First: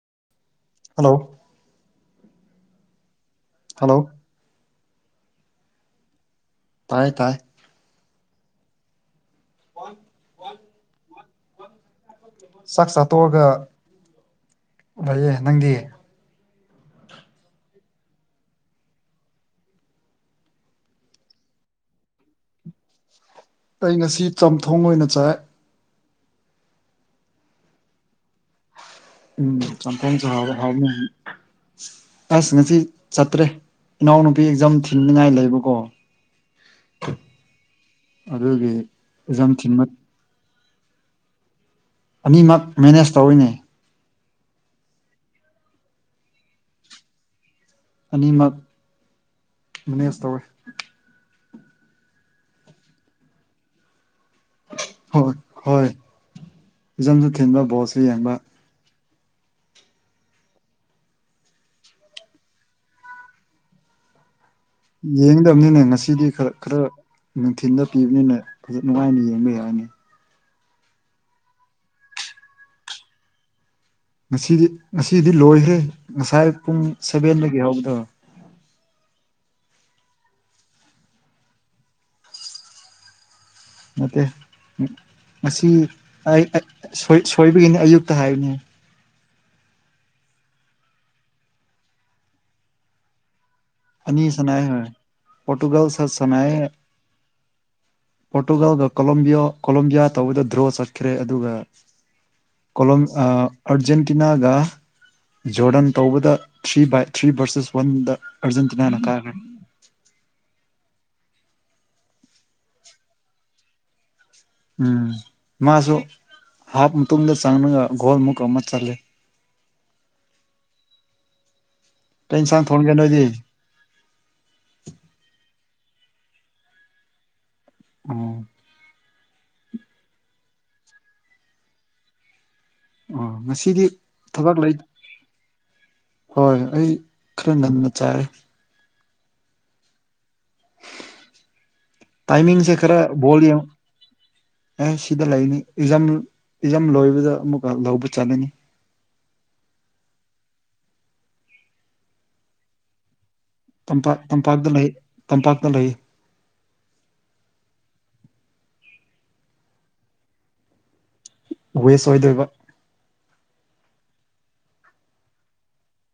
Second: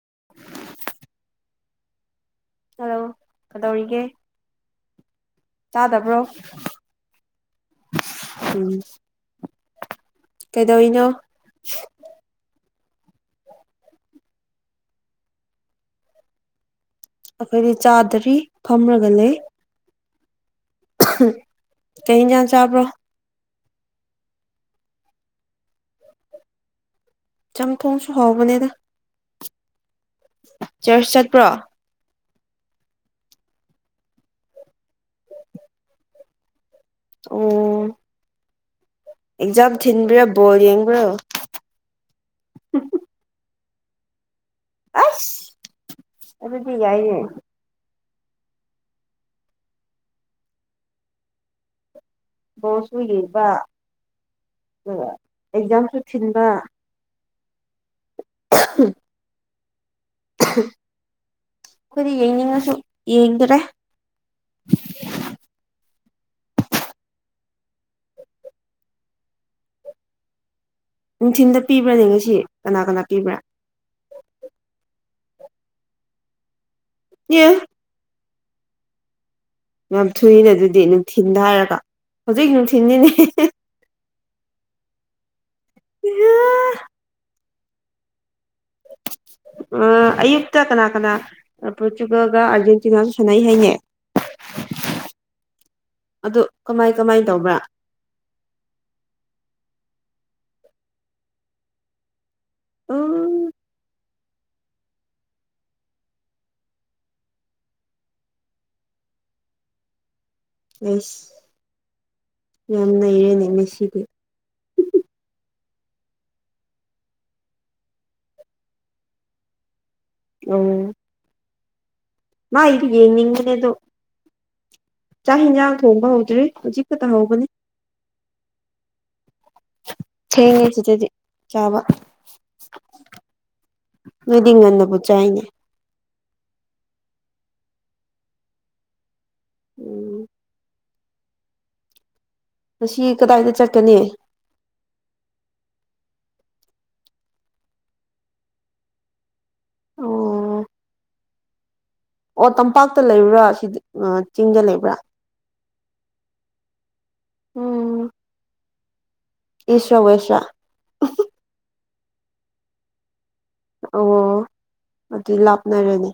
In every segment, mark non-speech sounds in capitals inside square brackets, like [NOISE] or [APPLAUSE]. [INAUDIBLE] hello hello hello ꯀꯩꯗꯧꯔꯤꯒꯦ ꯇꯥꯗꯕ꯭ꯔꯣ ꯇꯥꯏ ꯇꯥꯏ ꯎꯝ ꯀꯩꯗꯧꯔꯤꯅꯣ ꯆꯥꯛ ꯆꯥ ꯇꯣꯛꯑꯒ ꯂꯩꯌꯦ ꯅꯪꯗꯤ ꯑꯈꯣꯏꯗꯤ ꯆꯥꯗꯔꯤ ꯐꯝꯔꯒ ꯂꯩ ꯀꯩ ꯏꯪꯖꯥꯡ ꯆꯥꯕ꯭ꯔꯣ ꯑꯩ ꯉꯁꯤ ꯆꯝꯊꯣꯡ ꯑꯣꯏꯅ ꯆꯥꯏ ꯆꯝꯊꯣꯡꯁꯨ ꯍꯥꯎꯕꯅꯦꯗ ꯎꯝ ꯆꯝꯊꯣꯡꯁꯨ ꯍꯥꯎꯑꯦ ꯍꯥꯎꯕꯅꯤ ꯆꯔꯆ ꯆꯠꯄ꯭ꯔꯣ ꯑꯁ ꯉꯁꯤ ꯆꯠꯇ꯭ꯔꯦ ꯏꯅꯥꯎꯅꯨꯄꯤ ꯑꯦꯛꯖꯥꯝ ꯊꯤꯟꯅꯤꯉꯥꯏ ꯂꯩꯕꯀꯣ ꯑꯣ ꯑꯗꯨꯒꯤ ꯑꯦꯛꯖꯥꯝ ꯊꯤꯟꯕ꯭ꯔꯥ ꯕꯣꯜ ꯌꯦꯡꯕ꯭ꯔꯣ ꯑꯅꯤꯃꯛ ꯃꯦꯅꯦꯖ ꯇꯧꯋꯤꯅꯦ ꯑꯁ ꯑꯗꯨꯗꯤ ꯌꯥꯏꯅꯦ ꯑꯅꯤꯃꯛ ꯃꯦꯅꯦꯖ ꯇꯧꯋꯦ ꯕꯣꯜꯁꯨ ꯌꯦꯡꯕ ꯑꯗꯨꯒ ꯍꯣꯏ ꯍꯣꯏ ꯑꯦꯛꯖꯥꯝꯁꯨ ꯊꯤꯟꯕ ꯑꯦꯛꯖꯥꯝꯁꯨ ꯊꯤꯟꯕ ꯕꯣꯜꯁꯨ ꯌꯦꯡꯕ [INAUDIBLE] ꯑꯩꯈꯣꯏꯗꯤ ꯌꯦꯡꯅꯤꯡꯉꯁꯨ ꯌꯦꯡꯗꯔꯦ ꯌꯦꯡꯗꯕꯅꯤꯅꯦ ꯉꯁꯤꯗꯤ ꯈꯔ ꯈꯔ ꯅꯨꯡꯊꯤꯜꯗ ꯄꯤꯕꯅꯤꯅ ꯐꯖ ꯅꯨꯡꯉꯥꯏꯅ ꯌꯦꯡꯕ ꯌꯥꯔꯅꯤ ꯅꯨꯡꯊꯤꯟꯗ ꯄꯤꯕ꯭ꯔꯥꯅꯦ ꯉꯁꯤ ꯀꯅꯥ ꯀꯅꯥ ꯄꯤꯕ꯭ꯔꯥ ꯉꯁꯤꯗꯤ ꯉꯁꯤꯗꯤ ꯂꯣꯏꯈ꯭ꯔꯦ ꯉꯁꯥꯏ ꯄꯨꯡ ꯑꯦ ꯁꯚꯦꯟꯗꯒꯤ ꯍꯧꯕꯗ ꯌꯥꯝ ꯊꯨꯏꯅꯦ ꯑꯗꯨꯗꯤ ꯅꯨꯡꯊꯤꯟꯗ ꯍꯥꯏꯔꯒ ꯍꯧꯖꯤꯛ ꯅꯨꯡꯊꯤꯟꯅꯤꯅꯦ ꯅꯠꯇꯦ ꯉꯁꯤ ꯑꯩ ꯑ ꯁꯣꯢ ꯁꯣꯏꯕꯒꯤꯅꯤ ꯑꯌꯨꯛꯇ ꯍꯥꯏꯕꯅꯦ [INAUDIBLE] ꯑ ꯑꯌꯨꯛꯇ ꯀꯅꯥ ꯀꯅꯥ ꯄꯣꯔꯇꯨꯒꯜꯒ ꯑꯥꯔꯖꯦꯟꯇꯤꯅꯥꯅ ꯁꯥꯟꯅꯩ ꯍꯥꯏꯅꯦ ꯑꯅꯤ ꯁꯅꯥ ꯍꯥꯏ ꯄꯣꯔꯇꯨꯒꯜ ꯁ ꯑꯗꯣ ꯁꯅꯥꯏꯌꯦ ꯀꯃꯥꯏ ꯀꯃꯥꯏ ꯇꯧꯕ꯭ꯔꯥ ꯄꯣꯔꯇꯨꯒꯥꯜꯒ ꯀꯂꯝꯕꯤꯌꯣ ꯀꯂꯝꯕꯤꯌꯥ ꯇꯧꯕꯗ ꯗ꯭ꯔꯣ ꯆꯠꯈ꯭ꯔꯦ ꯑꯗꯨꯒꯣ ꯀꯣꯂꯝ ꯑ ꯎꯝ ꯑꯔꯖꯦꯟ ꯇꯤꯅꯥꯒ ꯖꯣꯔꯗꯟ ꯇꯧꯕꯗ ꯊ꯭ꯔꯤ ꯕꯥꯏ ꯊ꯭ꯔꯤ ꯚꯔꯁꯦꯁ ꯋꯥꯟꯗ ꯑꯔꯖꯦꯟꯇꯤꯅꯥꯅ ꯀꯥꯒ꯭ꯔꯦ ꯑꯦꯁ ꯌꯥꯝ ꯅꯩꯔꯦꯅꯦ ꯃꯦꯁꯤꯗꯤ ꯎꯝ ꯃꯥꯁꯨ ꯍꯥꯞ ꯃꯇꯨꯡꯗ ꯆꯪꯔꯒ ꯒꯣꯜꯃꯨꯛ ꯑꯃ ꯆꯜꯂꯦ ꯑꯣ ꯀꯩ ꯃꯥ ꯏꯟꯁꯥꯡ ꯏꯗꯤ ꯊꯣꯡꯒꯦ ꯅꯣꯏꯗꯤ ꯌꯦꯅꯤꯡꯕꯅꯦ ꯑꯗꯣ ꯆꯥꯛ ꯏꯟꯁꯥꯡ ꯊꯣꯡꯕ ꯍꯧꯗ꯭ꯔꯤ ꯍꯧꯖꯤꯛ ꯈꯛꯇ ꯍꯧꯕꯅꯤ ꯑꯣ ꯊꯦꯡꯉꯦ ꯁꯤꯗꯗꯤ ꯆꯥꯕ ꯑꯣ ꯉꯁꯤꯗꯤ ꯅꯣꯏꯗꯤ ꯊꯕꯛ ꯂꯩ ꯉꯟꯅꯕꯨ ꯆꯥꯏꯅꯦ ꯍꯣꯏ ꯑꯩ ꯈꯔ ꯉꯟꯅ ꯆꯥꯔꯦ ꯎꯝ ꯇꯥꯏꯃꯤꯡꯁꯦ ꯈꯔ ꯉꯁꯤ ꯕꯣꯜ ꯀꯗꯥꯏꯗ ꯌꯦꯡ ꯆꯠꯀꯅꯤ ꯑꯦ ꯁꯤꯗ ꯂꯩꯅꯤ ꯑꯦꯛꯖꯥꯝ ꯑꯦꯛꯖꯥꯝ ꯂꯣꯏꯕꯗ ꯑꯃꯨꯛꯀ ꯂꯧꯕ ꯆꯥꯂꯅꯤ ꯑꯣ ꯑꯣ ꯇꯝꯄꯥꯛꯇ ꯂꯩꯕ꯭ꯔꯥ ꯁꯤ ꯇꯝꯄꯥꯛ ꯆꯤꯡꯗ ꯇꯝꯄꯥꯛꯇ ꯂꯩ ꯂꯩꯕ꯭ꯔꯥ ꯇꯝꯄꯥꯛꯇ ꯂꯩ ꯎꯝ ꯏꯁ ꯔ ꯋꯦꯁꯂ ꯋꯦꯁ ꯑꯣꯏꯗꯣꯏꯕ ꯑꯣ ꯑꯗꯨ ꯂꯥꯞꯅꯔꯅꯤ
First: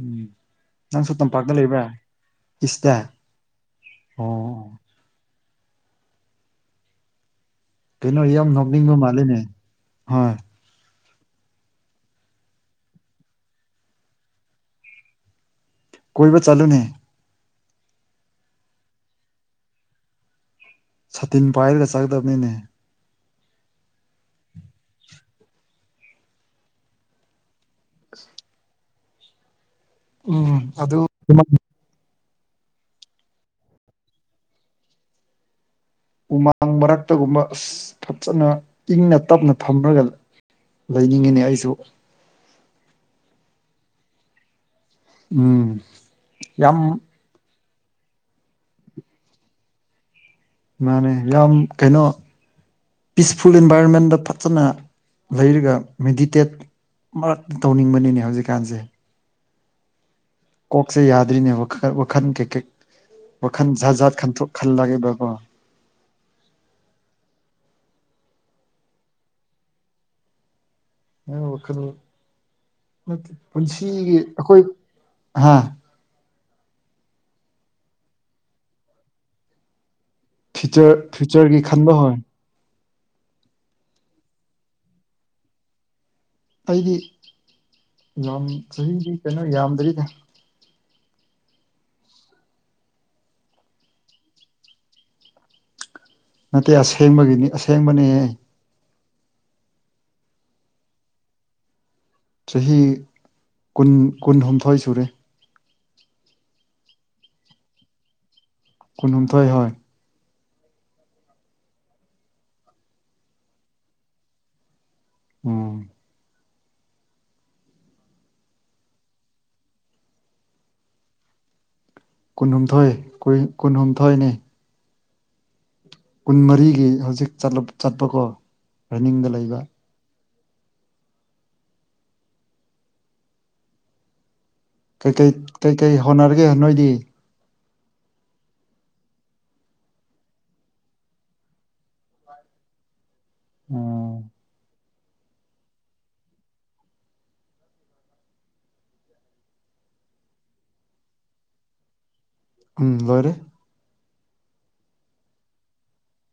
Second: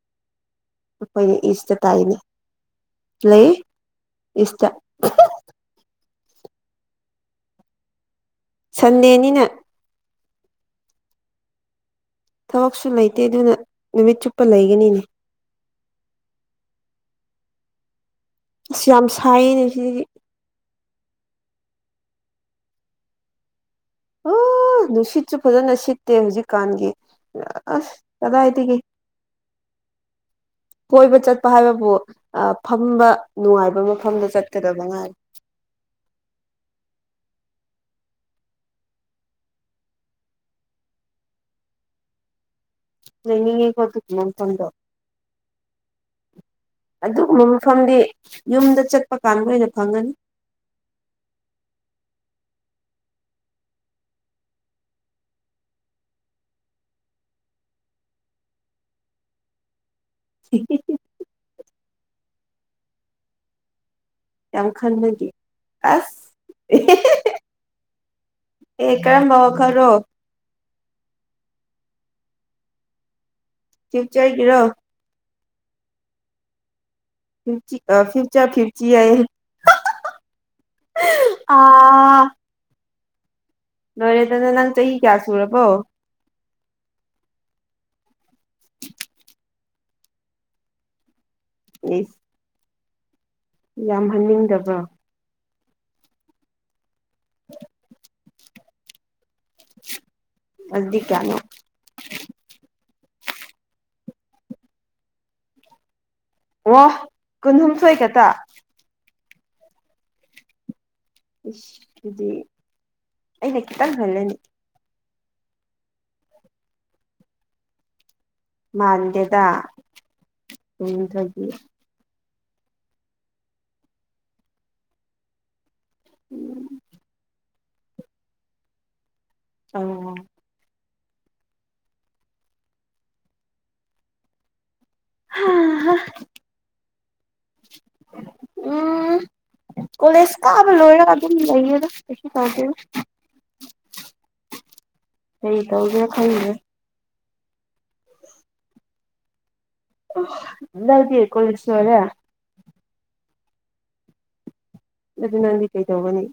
ꯎꯝ ꯅꯪꯁꯨ ꯑꯩꯈꯣꯏꯅ ꯇꯝꯄꯥꯛꯇ ꯏꯁꯇ ꯂꯩꯕ꯭ꯔꯥ ꯇꯥꯏꯅꯦ ꯏꯁꯇ ꯂꯩ ꯏꯁ ꯑꯣ ꯇ ꯀꯩꯅꯣ ꯏ ꯌꯥꯝ ꯅꯣꯛꯅꯤꯡꯕ ꯃꯥꯜꯂꯤꯅꯦ ꯁꯟꯗꯦꯅꯤꯅ ꯍꯣꯏ ꯊꯕꯛꯁꯨ ꯂꯩꯇꯦ ꯑꯗꯨꯅ ꯅꯨꯃꯤꯠ ꯆꯨꯞꯄ ꯂꯩꯒꯅꯤꯅꯦ ꯀꯣꯏꯕ ꯆꯠꯂꯨꯅꯦ ꯑꯁ ꯌꯥꯝ ꯁꯥꯏꯅꯦ ꯁꯤꯗꯤ ꯁꯇꯤꯟ ꯄꯥꯏꯔꯒ ꯆꯠꯀꯗꯕꯅꯤꯅꯦ ꯑꯣ ꯅꯨꯡꯁꯤꯠꯁꯨ ꯐꯖꯅ ꯁꯤꯠꯇꯦ ꯍꯧꯖꯤꯛꯀꯥꯟꯒꯤ ꯑꯁ ꯀꯗꯥꯏꯗꯒꯤ ꯎꯝ ꯑꯗꯨ ꯀꯣꯏꯕ ꯆꯠꯄ ꯍꯥꯏꯕꯕꯨ ꯑ ꯐꯝꯕ ꯅꯨꯡꯉꯥꯏꯕ ꯃꯐꯝꯗ ꯆꯠꯀꯗꯕ ꯉꯥꯏ ꯎꯃꯥꯡ ꯃꯔꯛꯇꯒꯨꯝꯕ ꯑꯁ ꯐꯖꯅ ꯏꯪꯅ ꯇꯞꯅ ꯐꯝꯔꯒ ꯂꯩꯅꯤꯡꯉꯦꯅꯦ ꯑꯩꯁꯨ ꯂꯩꯅꯤꯡꯉꯦꯀꯣ ꯑꯗꯨꯒꯤ ꯂꯦꯟꯇ꯭ꯔꯟꯗꯣ ꯎꯝ ꯌꯥꯝ ꯑꯗꯨꯒꯨꯝꯕ ꯃꯐꯝꯗꯤ ꯌꯨꯝꯗ ꯆꯠꯄ ꯀꯥꯟꯗ ꯑꯣꯏꯅ ꯐꯪꯉꯅꯤ ꯃꯥꯅꯦ ꯌꯥꯝ ꯀꯩꯅꯣ ꯄꯤꯁꯐꯨꯜ ꯏꯟꯚꯥꯏꯔꯣꯟꯃꯦꯟꯗ ꯐꯖꯅ ꯂꯩꯔꯒ ꯃꯦꯗꯤꯇꯦꯠ ꯃꯔꯛꯇ ꯇꯧꯅꯤꯡꯕꯅꯦꯅꯦ ꯍꯧꯖꯤꯛꯀꯥꯟꯁꯦ ꯀꯣꯛꯁꯦ ꯌꯥꯗ꯭ꯔꯤꯅꯦ ꯋꯥꯈꯜ ꯋꯥꯈꯟ ꯀꯩꯀꯩ ꯋꯥꯈꯜ ꯖꯥꯖꯥꯠ ꯌꯥꯝ ꯈꯟꯕꯒꯤ ꯑꯁ ꯑꯦꯍꯦꯍꯦꯍꯦ ꯑꯦ ꯀꯔꯝꯕ ꯋꯥꯈꯜꯔꯣ ꯅꯪ ꯋꯥꯈꯜ ꯅꯠꯇꯦ ꯄꯨꯟꯁꯤꯒꯤ ꯐ꯭ꯌꯨꯆꯔꯒꯤꯔꯣ ꯑꯩꯈꯣꯏ ꯑꯍꯥꯥ ꯐꯤꯔꯆꯤ ꯑ ꯐꯤꯌꯨꯆꯥꯔ ꯐꯤꯎꯆꯤ ꯌꯥꯢꯌꯦ ꯍꯥꯍꯥꯍꯥ ꯐꯤꯆꯔ ꯐꯤꯌꯨꯆꯔꯒꯤ ꯈꯟꯕ ꯍꯣꯏ ꯂꯣꯏꯔꯦꯗꯅ ꯅꯪ ꯆꯍꯤ ꯀꯌꯥ ꯁꯨꯔꯕꯣ ꯑꯩꯗꯤ ꯌꯥꯝ ꯆꯍꯤꯗꯤ ꯀꯩꯅꯣ ꯌꯥꯝꯗ꯭ꯔꯤꯗ ꯢꯁ ꯌꯥꯝꯍꯟꯅꯤꯡꯗꯕ꯭ꯔꯣ ꯅꯠꯇꯦ ꯑꯁꯦꯡꯕꯒꯤꯅꯤ ꯑꯁꯦꯡꯕꯅꯦꯍꯦ ꯑꯗꯨꯗꯤ ꯀꯌꯥꯅꯣ ꯆꯍꯤ ꯀꯨꯟ ꯀꯨꯟꯍꯨꯝꯗꯣꯏ ꯁꯨꯔꯦ ꯋꯥ ꯀꯨꯟꯍꯨꯝꯊꯣꯏ ꯀꯛꯇ ꯀꯨꯟꯍꯨꯝꯊꯣꯢ ꯍꯣꯢ ꯏꯁ ꯗꯨꯗꯤ ꯑꯩꯅ ꯈꯤꯇꯪ ꯍꯜꯂꯦꯅꯦ ꯎꯝ ꯃꯥꯟꯗꯦꯗ ꯀꯨꯟꯍꯨꯝꯊꯣꯏꯗꯤ ꯀꯨꯟꯍꯨꯝꯊꯣꯏ ꯀꯨꯟ ꯀꯨꯟꯍꯨꯝꯊꯣꯏꯅꯦ ꯀꯨꯟ ꯃꯔꯤꯒꯤ ꯍꯧꯖꯤꯛ ꯆꯂꯨꯞ ꯆꯠꯄꯀꯣ ꯔꯟꯅꯤꯡꯗ ꯂꯩꯕ ꯑꯣ ꯀꯩꯀꯩ ꯀꯩꯀꯩ ꯍꯥ ꯍꯣꯠꯅꯔꯒꯦ ꯅꯣꯏꯗꯤ ꯎꯝ ꯀꯣꯂꯦꯁ ꯀꯥꯕ ꯂꯣꯢꯔꯒ ꯑꯗꯨꯝ ꯂꯩꯌꯦꯗ ꯀꯩꯁꯨ ꯊꯧꯗꯦꯗ ꯑꯣ ꯀꯔꯤ ꯊꯧꯒꯦꯔ ꯈꯪꯗ꯭ꯔꯦ ꯑꯣ ꯅꯪꯗꯤ ꯀꯣꯂꯦꯁ ꯂꯣꯢꯔꯦ ꯎꯝ ꯂꯣꯢꯔꯦ ꯑꯗꯨ ꯅꯪꯗꯤ ꯀꯩꯗꯧꯒꯅꯤ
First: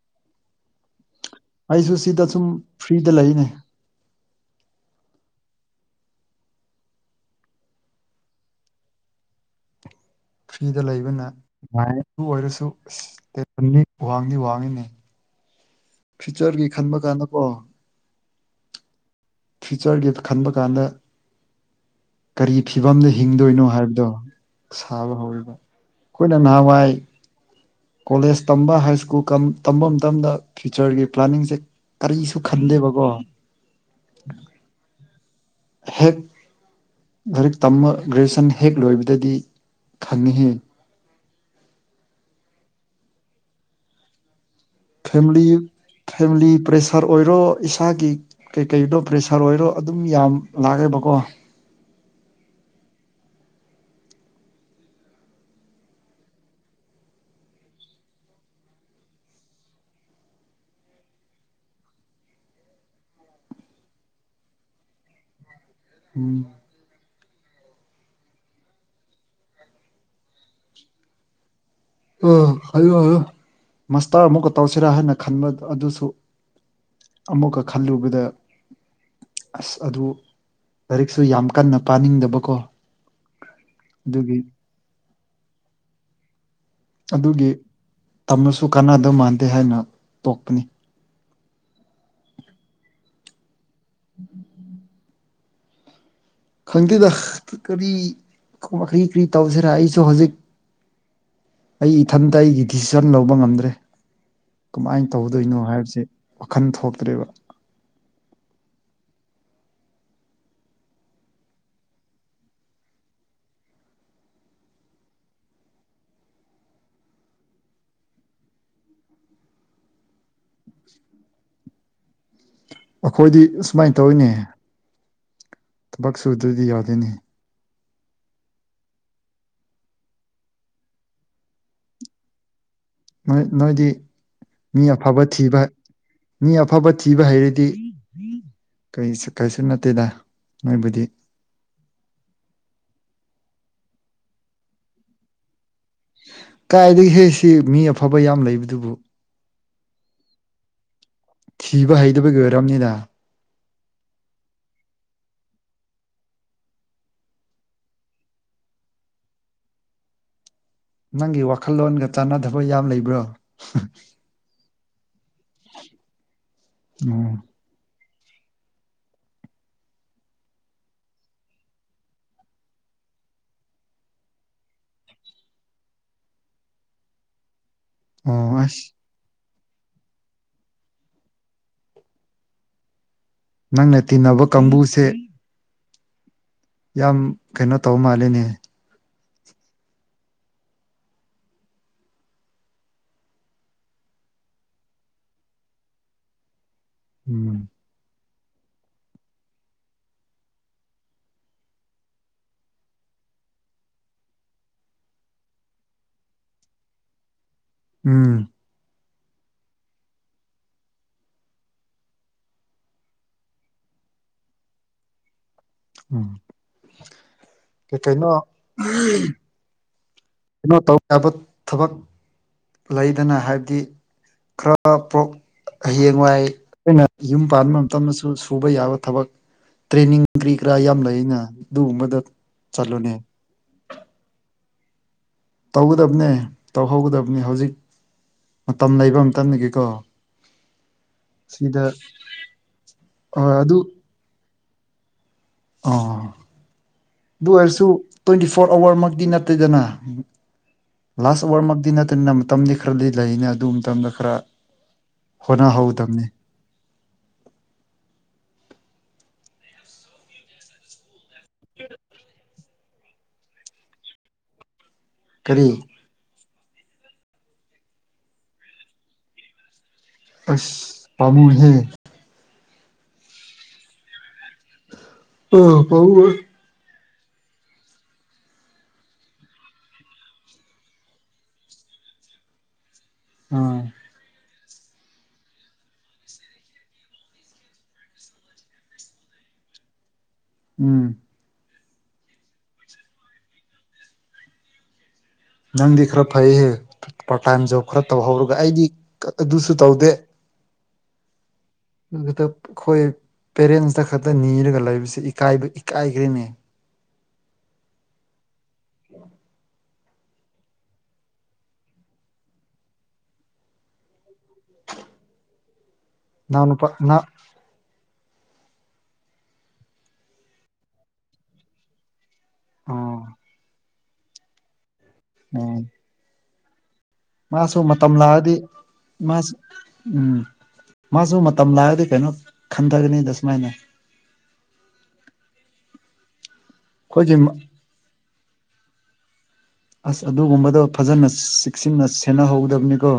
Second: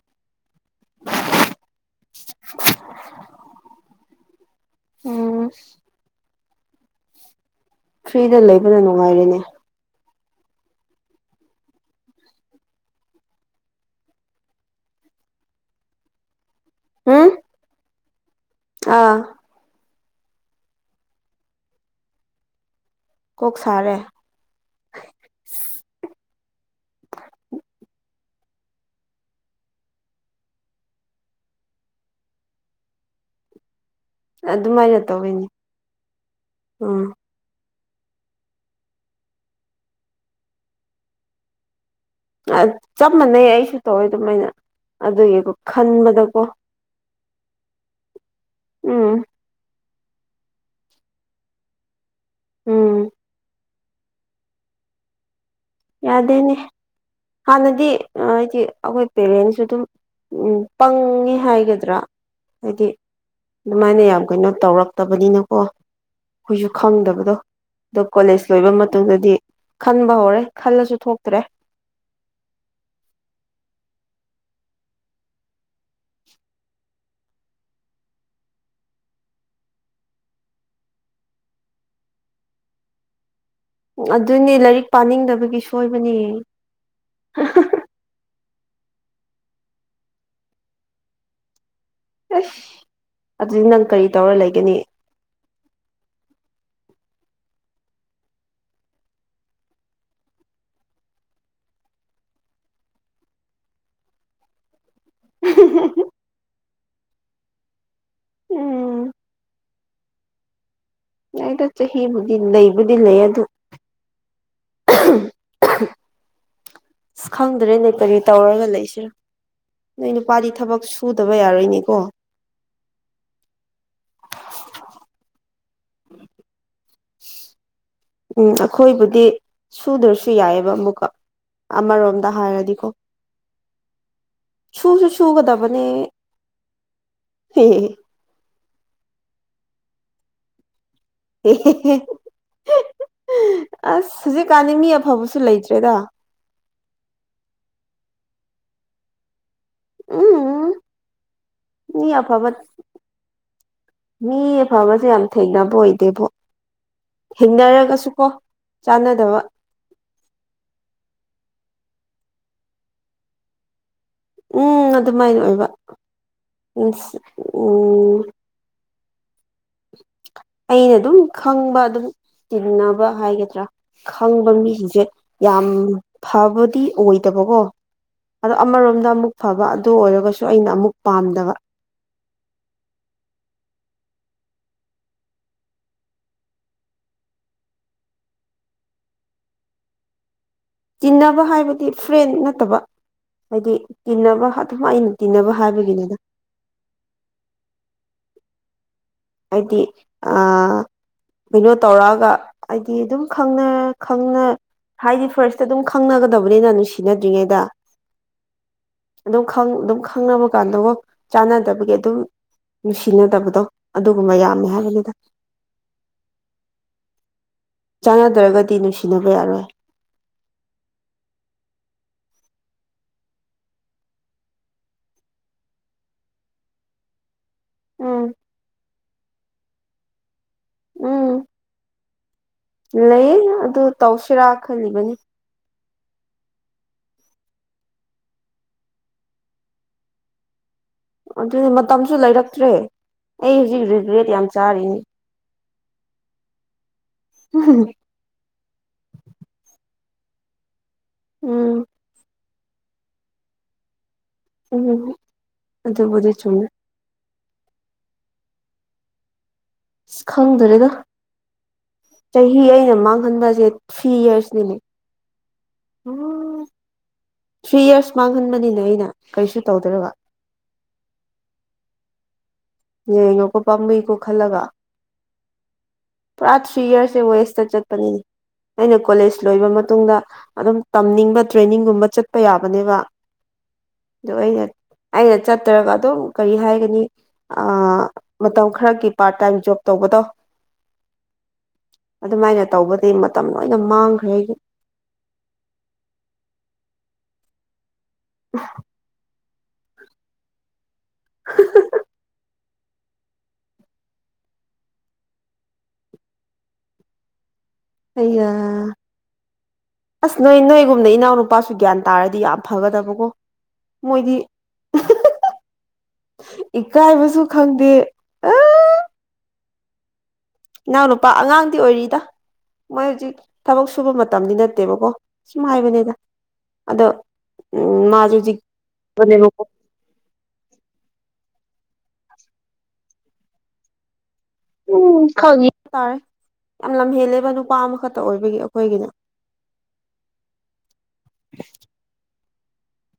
ꯑꯩꯁꯨ ꯁꯤꯗ ꯁꯨꯝ ꯐ꯭ꯔꯤꯗ ꯂꯩꯌꯦꯅꯦ ꯎꯝ ꯐ꯭ꯔꯤꯗ ꯂꯩꯕꯅ ꯅꯨꯡꯉꯥꯏꯔꯦꯅꯦ ꯐ꯭ꯔꯤꯗ ꯂꯩꯕꯅ ꯅꯨꯡꯉꯥꯢꯌꯦ ꯑꯗꯨ ꯑꯣꯏꯔꯁꯨ ꯢꯁ ꯇꯦꯕꯟꯗꯤ ꯋꯥꯡꯗꯤ ꯋꯥꯡꯉꯤꯅꯦ [INAUDIBLE] ꯆꯔꯒꯤ ꯈꯟꯕ ꯀꯥꯟꯗ ꯎꯝ ꯀꯣ ꯑꯥ ꯐ꯭ꯌꯨꯆꯔꯒꯤ ꯈꯟꯕ ꯀꯥꯟꯗ ꯀꯔꯤ ꯐꯤꯕꯝꯗ ꯀꯣꯛ ꯍꯤꯡꯗꯣꯏꯅꯣ ꯁꯥꯔꯦ ꯍꯥꯏꯕꯗꯣ ꯁꯥꯕ ꯍꯧꯔꯦꯕ ꯑꯩꯈꯣꯏꯅ ꯅꯍꯥꯟꯋꯥꯏ ꯀꯣꯂꯦꯖ ꯇꯝꯕ ꯍꯥꯏ ꯁ꯭ꯀꯨꯜ ꯇꯝꯕ ꯃꯇꯝꯗ ꯐ꯭ꯌꯨꯆꯔꯒꯤ ꯄ꯭ꯂꯥꯅꯤꯡꯁꯦ ꯀꯔꯤꯁꯨ ꯈꯟꯗꯦꯕꯀꯣ ꯑꯗꯨꯃꯥꯏꯅ ꯇꯧꯋꯤꯅꯤ ꯎꯝ ꯇꯝꯃ ꯒ꯭ꯔꯦꯖꯨꯋꯦꯁꯟ ꯍꯦꯛ ꯂꯣꯏꯕꯗꯗꯤ ꯈꯪꯉꯦꯍꯦ ꯑ ꯆꯞ ꯃꯥꯟꯅꯩ ꯑꯩꯁꯨ ꯇꯧꯋꯦ ꯑꯗꯨꯃꯥꯏꯅ ꯐꯦꯝꯂꯤ ꯑꯗꯨꯒꯤꯀꯣ ꯈꯟꯕꯗꯀꯣ ꯐꯦꯝꯃꯂꯤ ꯄ꯭ꯔꯦꯁꯔ ꯑꯣꯏꯔꯣ ꯏꯁꯥꯒꯤ ꯀꯩ ꯀꯩꯅꯣ ꯎꯝ ꯄ꯭ꯔꯦꯁꯔ ꯑꯣꯏꯔꯣ ꯑꯗꯨꯝ ꯌꯥꯝ ꯂꯥꯛꯑꯦꯕꯀꯣ ꯎꯝ ꯌꯥꯗꯦꯅꯦ ꯍꯥꯟꯅꯗꯤ ꯍꯥꯏꯗꯤ ꯑꯩꯈꯣꯏ ꯄꯦꯔꯦꯟꯁꯨ ꯑꯗꯨꯝ ꯎꯝ ꯄꯪꯉꯦ ꯍꯥꯏꯒꯗ꯭ꯔꯥ ꯍꯥꯏꯗꯤ ꯑꯗꯨꯃꯥꯏꯅ ꯌꯥꯝ ꯀꯩꯅꯣ ꯇꯧꯔꯛꯇꯕꯅꯤꯅꯀꯣ ꯎꯝ ꯑꯩꯈꯣꯏꯁꯨ ꯈꯪꯗꯕꯗꯣ ꯑꯗꯣ ꯀꯣꯂꯦꯖ ꯂꯣꯏꯕ ꯃꯇꯨꯡꯗꯗꯤ ꯈꯟꯕ ꯍꯧꯔꯦ ꯈꯜꯂꯁꯨ ꯊꯣꯛꯇ꯭ꯔꯦ ꯑ ꯍꯥꯏꯌꯣ ꯍꯥꯢꯌꯣ ꯃꯁꯇꯔ ꯑꯃꯨꯛꯀ ꯇꯧꯁꯤꯔꯥ ꯍꯥꯏꯅ ꯈꯟꯕ ꯑꯗꯨꯁꯨ ꯑꯃꯨꯛꯀ ꯈꯜꯂꯨꯕꯗ ꯑꯁ ꯑꯗꯨ ꯂꯥꯏꯔꯤꯛꯁꯨ ꯌꯥꯝ ꯀꯟꯅ ꯄꯥꯅꯤꯡꯗꯕꯀꯣ ꯑꯗꯨꯒꯤ ꯑꯗꯨꯅꯦ ꯂꯥꯏꯔꯤꯛ ꯄꯥꯅꯤꯡꯗꯕꯒꯤ ꯁꯣꯏꯕꯅꯦ ꯑꯗꯨꯒꯤ ꯇꯝꯔꯁꯨ ꯀꯥꯟꯅꯗꯧ ꯃꯥꯟꯗꯦ ꯍꯥꯏꯅ ꯇꯣꯛꯄꯅꯤ ꯑꯩꯁ ꯑꯗꯨꯗꯤ ꯅꯪ ꯀꯔꯤ ꯇꯧꯔ ꯂꯩꯒꯅꯤ ꯈꯪꯗꯦꯗ ꯀꯔꯤ ꯀ꯭ꯔꯤ ꯀ꯭ꯔꯤ ꯇꯧꯁꯤꯔꯥ ꯑꯩꯁꯨ ꯍꯧꯖꯤꯛ ꯑꯩ ꯏꯊꯟꯇ ꯑꯩꯒꯤ ꯗꯤꯁꯤꯖꯟ ꯂꯧꯕ ꯉꯝꯗ꯭ꯔꯦ ꯀꯃꯥꯏꯟ ꯇꯧꯗꯣꯏꯅꯣ ꯍꯥꯏꯕꯁꯤ ꯋꯥꯈꯜ ꯊꯣꯛꯇ꯭ꯔꯦꯕ ꯎꯝ ꯅꯪ ꯆꯍꯤꯕꯨꯗꯤ ꯂꯩꯕꯨꯗꯤ ꯂꯩ ꯑꯗꯨ [UNINTELLIGIBLE] ꯑꯁ ꯈꯪꯗ꯭ꯔꯦꯅꯦ ꯀꯔꯤ ꯇꯧꯔꯒ ꯂꯩꯁꯤꯔꯥ ꯅꯣꯏ ꯅꯨꯄꯥꯗꯤ ꯊꯕꯛ ꯁꯨꯗꯕ ꯌꯥꯔꯣꯏꯅꯦ ꯑꯩꯈꯣꯏꯗꯤ ꯑꯁꯨꯃꯥꯏꯅ ꯇꯧꯋꯤꯅꯦ ꯊꯕꯛ ꯁꯨꯗ꯭ꯔꯗꯤ ꯌꯥꯗꯦꯅꯦ ꯎꯝ ꯑꯈꯣꯏꯕꯨꯗꯤ ꯁꯨꯗ꯭ꯔꯁꯨ ꯌꯥꯏꯌꯦꯕ ꯃꯨꯛꯀ ꯑꯃꯔꯣꯝꯗ ꯍꯥꯏꯔꯗꯤꯀꯣ ꯍꯣꯏ ꯅꯣꯏꯗꯤ ꯃꯤ ꯁꯨꯁꯨ ꯑꯐꯕ ꯊꯤꯕ ꯁꯨꯒꯗꯕꯅꯦ ꯃꯤ ꯑꯐꯕ ꯊꯤꯕ ꯍꯩꯔꯗꯤ ꯀꯔꯤꯁꯨ ꯀꯔꯤꯁꯨ ꯅꯠꯇꯦꯗ ꯅꯣꯏꯕꯨꯗꯤ [UNINTELLIGIBLE] ꯑꯁ ꯍꯧꯖꯤꯛ ꯀꯥꯟꯅꯤ ꯃꯤ ꯑꯐꯕꯁꯨ ꯂꯩ ꯇꯦꯗ ꯀꯥꯏꯗꯒꯤ ꯍꯦꯛ ꯁꯤ ꯃꯤ ꯑꯐꯕ ꯌꯥꯝ ꯂꯩꯕꯗꯨꯕꯨ ꯎꯝ ꯊꯤꯕ ꯃꯤ ꯍꯩꯇꯕꯒꯤ ꯑꯐꯕ ꯑꯣꯏꯔꯝꯅꯤꯗ ꯃꯤ ꯑꯐꯕꯁꯦ ꯌꯥꯝ ꯊꯦꯡꯅꯕ ꯑꯣꯏꯗꯦꯕꯣ ꯍꯤꯡꯅꯔꯒꯁꯨ ꯀꯣ ꯆꯥꯟꯅꯗꯕ ꯅꯪꯒꯤ ꯋꯥꯈꯜꯂꯣꯟꯒ ꯆꯥꯟꯅꯗꯕ ꯌꯥꯝ ꯂꯩꯕ꯭ꯔꯣ ꯎꯝ ꯑꯗꯨꯃꯥꯏꯅ ꯑꯣꯏꯕ ꯑꯣ [UNINTELLIGIBLE] ꯎꯝ ꯑꯩꯅ ꯑꯗꯨꯝ ꯈꯪꯕ ꯑꯗꯨꯝ ꯇꯤꯟꯅꯕ ꯍꯥꯏꯒꯗ꯭ꯔꯥ ꯈꯪꯕ ꯃꯤꯁꯤꯡꯁꯦ ꯌꯥꯝ ꯐꯕꯗꯤ ꯑꯣꯏꯗꯕꯀꯣ ꯑꯗꯣ ꯑꯣ ꯑꯁ ꯑꯃꯔꯣꯝꯗ ꯑꯃꯨꯛ ꯐꯕ ꯑꯗꯨ ꯑꯣꯏꯔꯒꯁꯨ ꯑꯩꯅ ꯑꯃꯨꯛ ꯄꯥꯝꯗꯕ ꯅꯪꯅ ꯇꯤꯟꯅꯕ ꯀꯥꯡꯕꯨꯁꯦ ꯌꯥꯝ ꯀꯩꯅꯣ ꯇꯧ ꯃꯥꯜꯂꯦꯅꯦ ꯇꯤꯟꯅꯕ ꯍꯥꯏꯕꯗꯤ ꯐ꯭ꯔꯦꯟ ꯅꯠꯇꯕ ꯍꯥꯏꯗꯤ ꯇꯤꯟꯅꯕ ꯑꯗꯨꯝ ꯑꯩꯅ ꯇꯤꯟꯅꯕ ꯍꯥꯏꯕꯒꯤꯅꯦꯗ ꯎꯝ ꯍꯥꯏꯗꯤ ꯑꯥ ꯑꯗꯨ ꯇꯧꯔꯛꯑꯒ ꯍꯥꯏꯗꯤ ꯑꯗꯨꯝ ꯈꯪꯅ ꯈꯪꯉ ꯍꯥꯏꯗꯤ ꯐꯥꯔꯁꯇ ꯑꯗꯨꯝ ꯈꯪꯅꯒꯗꯕꯅꯤꯅ ꯅꯨꯡꯁꯤꯅꯗ꯭ꯔꯤꯉꯩꯗ ꯎꯝ ꯑꯗꯨꯝ ꯈꯪ ꯑꯗꯨꯝ ꯈꯪꯅꯕ ꯀꯥꯟꯗꯒꯣ ꯆꯥꯟꯅꯗꯕꯒꯤ ꯑꯗꯨꯝ ꯅꯨꯡꯁꯤꯅꯗꯕꯗꯣ ꯑꯗꯨꯒꯨꯝꯕ ꯌꯥꯝꯃꯦ ꯍꯥꯏꯕꯅꯤꯗ ꯑꯣ ꯀꯩꯀꯩꯅꯣ ꯆꯥꯟꯅꯗ꯭ꯔꯒꯗꯤ ꯅꯨꯡꯁꯤꯅꯕ ꯌꯥꯔꯣꯏ ꯀꯩꯅꯣ ꯇꯧꯗꯕ ꯊꯕꯛ ꯂꯩꯗꯅ ꯍꯥꯏꯕꯗꯤ ꯈꯔ ꯄꯣꯛ ꯍꯌꯦꯡꯋꯥꯏ ꯑꯩꯅ ꯌꯨꯝ ꯄꯥꯟꯕ ꯎꯝ ꯃꯇꯝꯗꯁꯨ ꯁꯨꯕ ꯌꯥꯕ ꯊꯕꯛ ꯇ꯭ꯔꯦꯅꯤꯡ ꯀ꯭ꯔꯤ ꯀ꯭ꯔꯥ ꯌꯥꯝ ꯎꯝ ꯂꯩꯅ ꯑꯗꯨꯒꯨꯝꯕꯗ ꯆꯠꯂꯨꯅꯦ ꯂꯩꯌꯦ ꯑꯗꯨ ꯇꯧꯁꯤꯔꯥ ꯈꯜꯂꯤꯕꯅꯤ ꯇꯧꯒꯗꯕꯅꯦ ꯇꯧꯍꯧꯒꯗꯕꯅꯦ ꯍꯧꯖꯤꯛ ꯃꯇꯝ ꯂꯩꯕ ꯃꯇꯝꯗꯒꯤꯀꯣ ꯑꯗꯨꯅꯤ ꯁꯤꯗ ꯃꯇꯝꯁꯨ ꯂꯩꯔꯛꯇ꯭ꯔꯦ ꯍꯣꯏ ꯑꯩ ꯍꯨꯖꯤꯛ ꯔꯤꯒ꯭ꯔꯦꯠ ꯌꯥꯝ ꯆꯥꯔꯤꯅꯤ ꯑꯣ ꯑꯗꯨ ꯑꯣꯏꯔꯁꯨ ꯇ꯭ꯋꯦꯟꯇꯤ ꯐꯣꯔ ꯑꯋꯔꯃꯛꯇꯤ ꯅꯠꯇꯦꯗꯅ ꯂꯥꯁ ꯎꯝ ꯑꯋꯔꯃꯛꯇꯤ ꯅꯠꯇꯅ ꯃꯇꯝꯗꯤ ꯈꯔꯗꯤ ꯂꯩꯅ ꯑꯗꯨ ꯃꯇꯝꯗ ꯈꯔ ꯎꯝ ꯈꯔ ꯍꯣꯠꯅꯍꯧꯗꯝꯅꯤ ꯑꯗꯨꯕꯨꯗꯤ ꯆꯨꯝꯃꯦ ꯑꯁ ꯈꯪꯗ꯭ꯔꯦꯗ ꯆꯍꯤ ꯑꯩꯅ ꯃꯥꯡꯍꯟꯕꯁꯦ ꯊ꯭ꯔꯤ ꯏꯌꯔꯁꯅꯤꯅꯦ ꯀꯔꯤ ꯎꯝ ꯊ꯭ꯔꯤ ꯌꯔꯁ ꯃꯥꯡꯍꯟꯕꯅꯤꯅꯦ ꯑꯩꯅ ꯀꯔꯤꯁꯨ ꯇꯧꯗ꯭ꯔꯒ ꯑꯁ ꯄꯥꯃꯨꯏꯍꯦ ꯌꯦꯉꯣ ꯄꯥꯝꯃꯨꯏꯀꯣ ꯈꯜꯂꯒ ꯑꯣ ꯄꯥꯝꯃꯨꯏ ꯇꯤ ꯋꯦꯁꯇ ꯆꯠꯄꯅꯤ ꯑꯩꯅ ꯀꯣꯂꯦꯖ ꯂꯣꯏꯕ ꯃꯇꯨꯡꯗ ꯑꯗꯨꯝ ꯇꯝꯅꯤꯡꯕ ꯇ꯭ꯔꯦꯅꯤꯡꯒꯨꯝꯕ ꯆꯠꯄ ꯌꯥꯕꯅꯦꯕ ꯑꯥ ꯑꯗꯨ ꯑꯩꯅ ꯑꯩꯅ ꯆꯠꯇꯔꯒ ꯑꯗꯨꯝ ꯀꯔꯤ ꯍꯥꯏꯒꯅꯤ ꯑ ꯃꯇꯝ ꯈꯔꯒꯤ ꯄꯥꯔꯠ ꯇꯥꯏꯝ ꯖꯣꯕ ꯇꯧꯕꯗꯣ ꯎꯝ ꯑꯗꯨꯃꯥꯏꯅ ꯇꯧꯕꯗꯤ ꯃꯇꯝ ꯂꯣꯏꯅ ꯃꯥꯡꯈ꯭ꯔꯦ ꯅꯪꯗꯤ ꯈꯔ ꯐꯩꯌꯦ ꯄꯥꯔꯠ ꯇꯥꯏꯝ ꯖꯣꯕ ꯈꯔ ꯇꯧꯍꯧꯔꯒ ꯑꯩꯗꯤ ꯑꯗꯨꯁꯨ ꯇꯧꯗꯦ ꯅꯪꯒꯤꯗ ꯈꯣꯏ ꯄꯦꯔꯦꯟꯁꯇ ꯈꯛꯇ ꯅꯤꯔꯒ ꯂꯩꯕꯁꯤ ꯏꯀꯥꯏꯕ ꯏꯀꯥꯏꯈ꯭ꯔꯦꯅꯦ ꯑꯩꯌꯥ ꯑꯁ ꯅꯣꯏ ꯅꯣꯏꯒꯨꯝꯅ ꯏꯅꯥꯎꯅꯨꯄꯥꯁꯨ ꯒ꯭ꯌꯥꯟ ꯇꯥꯔꯗꯤ ꯌꯥꯝ ꯐꯒꯗꯕꯀꯣ ꯃꯣꯏꯗꯤ ꯏꯅꯥꯎ ꯅꯨꯄꯥ ꯏꯅꯥ ꯏꯀꯥꯏꯕꯁꯨ ꯈꯪꯗꯦ ꯑ ꯏꯅꯥꯎꯅꯨꯄꯥ ꯑꯉꯥꯡꯗꯤ ꯑꯣꯏꯔꯤꯗ ꯃꯣꯏ ꯑꯣ ꯍꯧꯖꯤꯛ ꯊꯕꯛ ꯁꯨꯕ ꯃꯇꯝꯗꯤ ꯅꯠꯇꯦꯕꯀꯣ ꯎꯝ ꯁꯨꯝꯍꯥꯏꯕꯅꯦꯗ ꯃꯥꯁꯨ ꯃꯇꯝ ꯂꯥꯛꯑꯗꯤ ꯍꯧꯖꯤꯛ ꯃꯥꯁꯨ ꯅꯦꯕꯀꯣ ꯎꯝ ꯃꯥꯁꯨ ꯃ ꯃꯇꯝ ꯂꯥꯛꯑꯗꯤ ꯀꯩꯅꯣ ꯈꯟꯊꯒꯅꯤ ꯗ ꯁꯨꯃꯥꯏꯅ ꯎꯝ ꯈꯪꯉꯤ ꯍꯥꯏꯇꯥꯔꯦ ꯌꯥꯝ ꯂꯝ ꯑꯩꯈꯣꯏꯒꯤ ꯍꯦꯜꯂꯦꯕ ꯅꯨꯄꯥ ꯑꯃꯈꯛꯇ ꯑꯣꯏꯕꯒꯤ ꯑꯩꯈꯣꯏꯒꯤꯅꯦ ꯑꯁ ꯑꯗꯨꯒꯨꯝꯕꯗꯣ ꯐꯖꯅ ꯆꯦꯛꯁꯤꯟꯅ ꯁꯦꯟꯅꯍꯧꯗꯕꯅꯤꯀꯣ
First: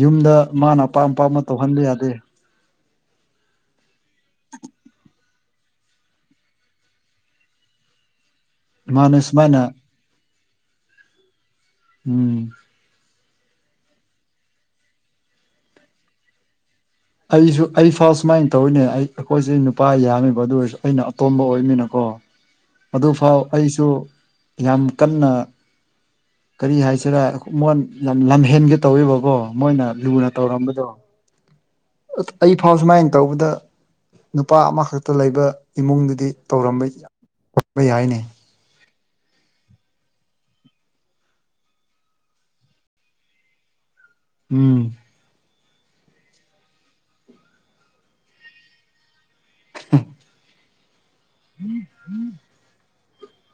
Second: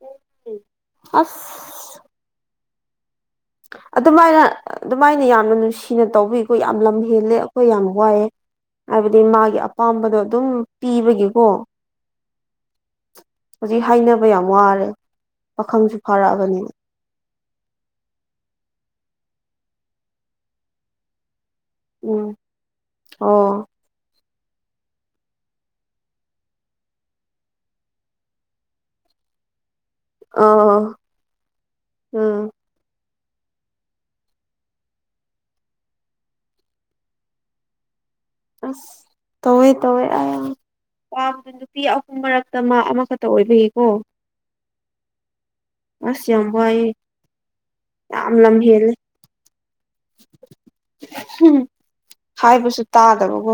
ꯌꯨꯝꯗ ꯃꯥꯅ ꯑꯄꯥꯝ ꯑꯄꯥꯝꯕ ꯑꯁ ꯇꯧꯍꯟꯕ ꯌꯥꯗꯦ ꯑꯗꯨꯃꯥꯏꯅ ꯑꯗꯨꯃꯥꯏꯅ ꯌꯥ ꯌꯥꯝꯅ ꯅꯨꯡꯁꯤꯅ ꯇꯧꯕꯤꯈꯣ ꯌꯥꯝ ꯂꯝ ꯍꯦꯜꯂꯦ ꯑꯩꯈꯣꯏ ꯌꯥꯝ ꯋꯥꯏꯑꯦ ꯃꯥꯅ ꯍꯥꯏꯕꯗꯤ ꯃꯥꯒꯤ ꯁꯨꯃꯥꯏꯅ ꯑꯄꯥꯝꯕꯗꯣ ꯑꯗꯨꯝ ꯄꯤꯕꯒꯤꯀꯣ ꯎꯝ ꯍꯧꯖꯤꯛ ꯍꯥꯏꯅꯕ ꯌꯥꯝ ꯋꯥꯔꯦ ꯄꯥꯈꯪꯁꯨ ꯐꯥꯔꯛꯑꯕꯅꯤꯅ ꯑꯩꯁꯨ ꯑꯩ ꯐꯥꯔ ꯁꯨꯃꯥꯏꯅ ꯇꯧꯔꯤꯅꯦ ꯑꯩ ꯑꯩꯈꯣꯏꯁꯦ ꯅꯨꯄꯥ ꯌꯥꯝꯃꯤꯕ ꯑꯗꯨ ꯑꯣꯏꯔꯁꯨ ꯑꯩꯅ ꯑꯇꯣꯝꯕ ꯑꯣꯏ ꯂꯩꯕꯅꯤꯅꯀꯣ ꯎꯝ ꯑꯗꯨ ꯐꯥꯎ ꯑꯣ ꯑꯩꯁꯨ ꯌꯥꯝ ꯀꯟꯅ ꯀꯔꯤ ꯍꯥꯏꯁꯤꯔꯥ ꯃꯣꯟ ꯌꯥꯝ ꯂꯝꯍꯦꯟꯒꯦ ꯇꯧꯋꯦꯕꯀꯣ ꯃꯣꯏꯅ ꯂꯨꯅ ꯑꯥ ꯇꯧꯔꯝꯕꯗꯣ ꯑꯗꯨ ꯎꯝ ꯑꯩ ꯐꯥꯎ ꯁꯨꯃꯥꯏꯅ ꯇꯧꯕꯗ ꯅꯨꯄꯥ ꯑꯃꯈꯛꯇ ꯂꯩꯕ ꯏꯃꯨꯡꯗꯨꯗꯤ ꯇꯧꯔꯝꯕꯝꯕ ꯌꯥꯏꯅꯦ ꯇꯧꯋꯦ ꯇꯧꯋꯦ ꯑꯌꯥ ꯄꯥꯕꯗ ꯅꯨꯄꯤ ꯑꯍꯨꯝ ꯃꯔꯛꯇ ꯃꯥ ꯑꯃꯈꯛꯇ ꯑꯣꯏꯕꯒꯤꯀꯣ ꯎꯝ ꯑꯁ ꯌꯥꯝ ꯋꯥꯢꯌꯦ ꯌꯥꯝ ꯂꯝ ꯍꯦꯜꯂꯦ ꯎꯝ ꯍꯥꯏꯕꯁꯨ ꯇꯥꯗꯕꯀꯣ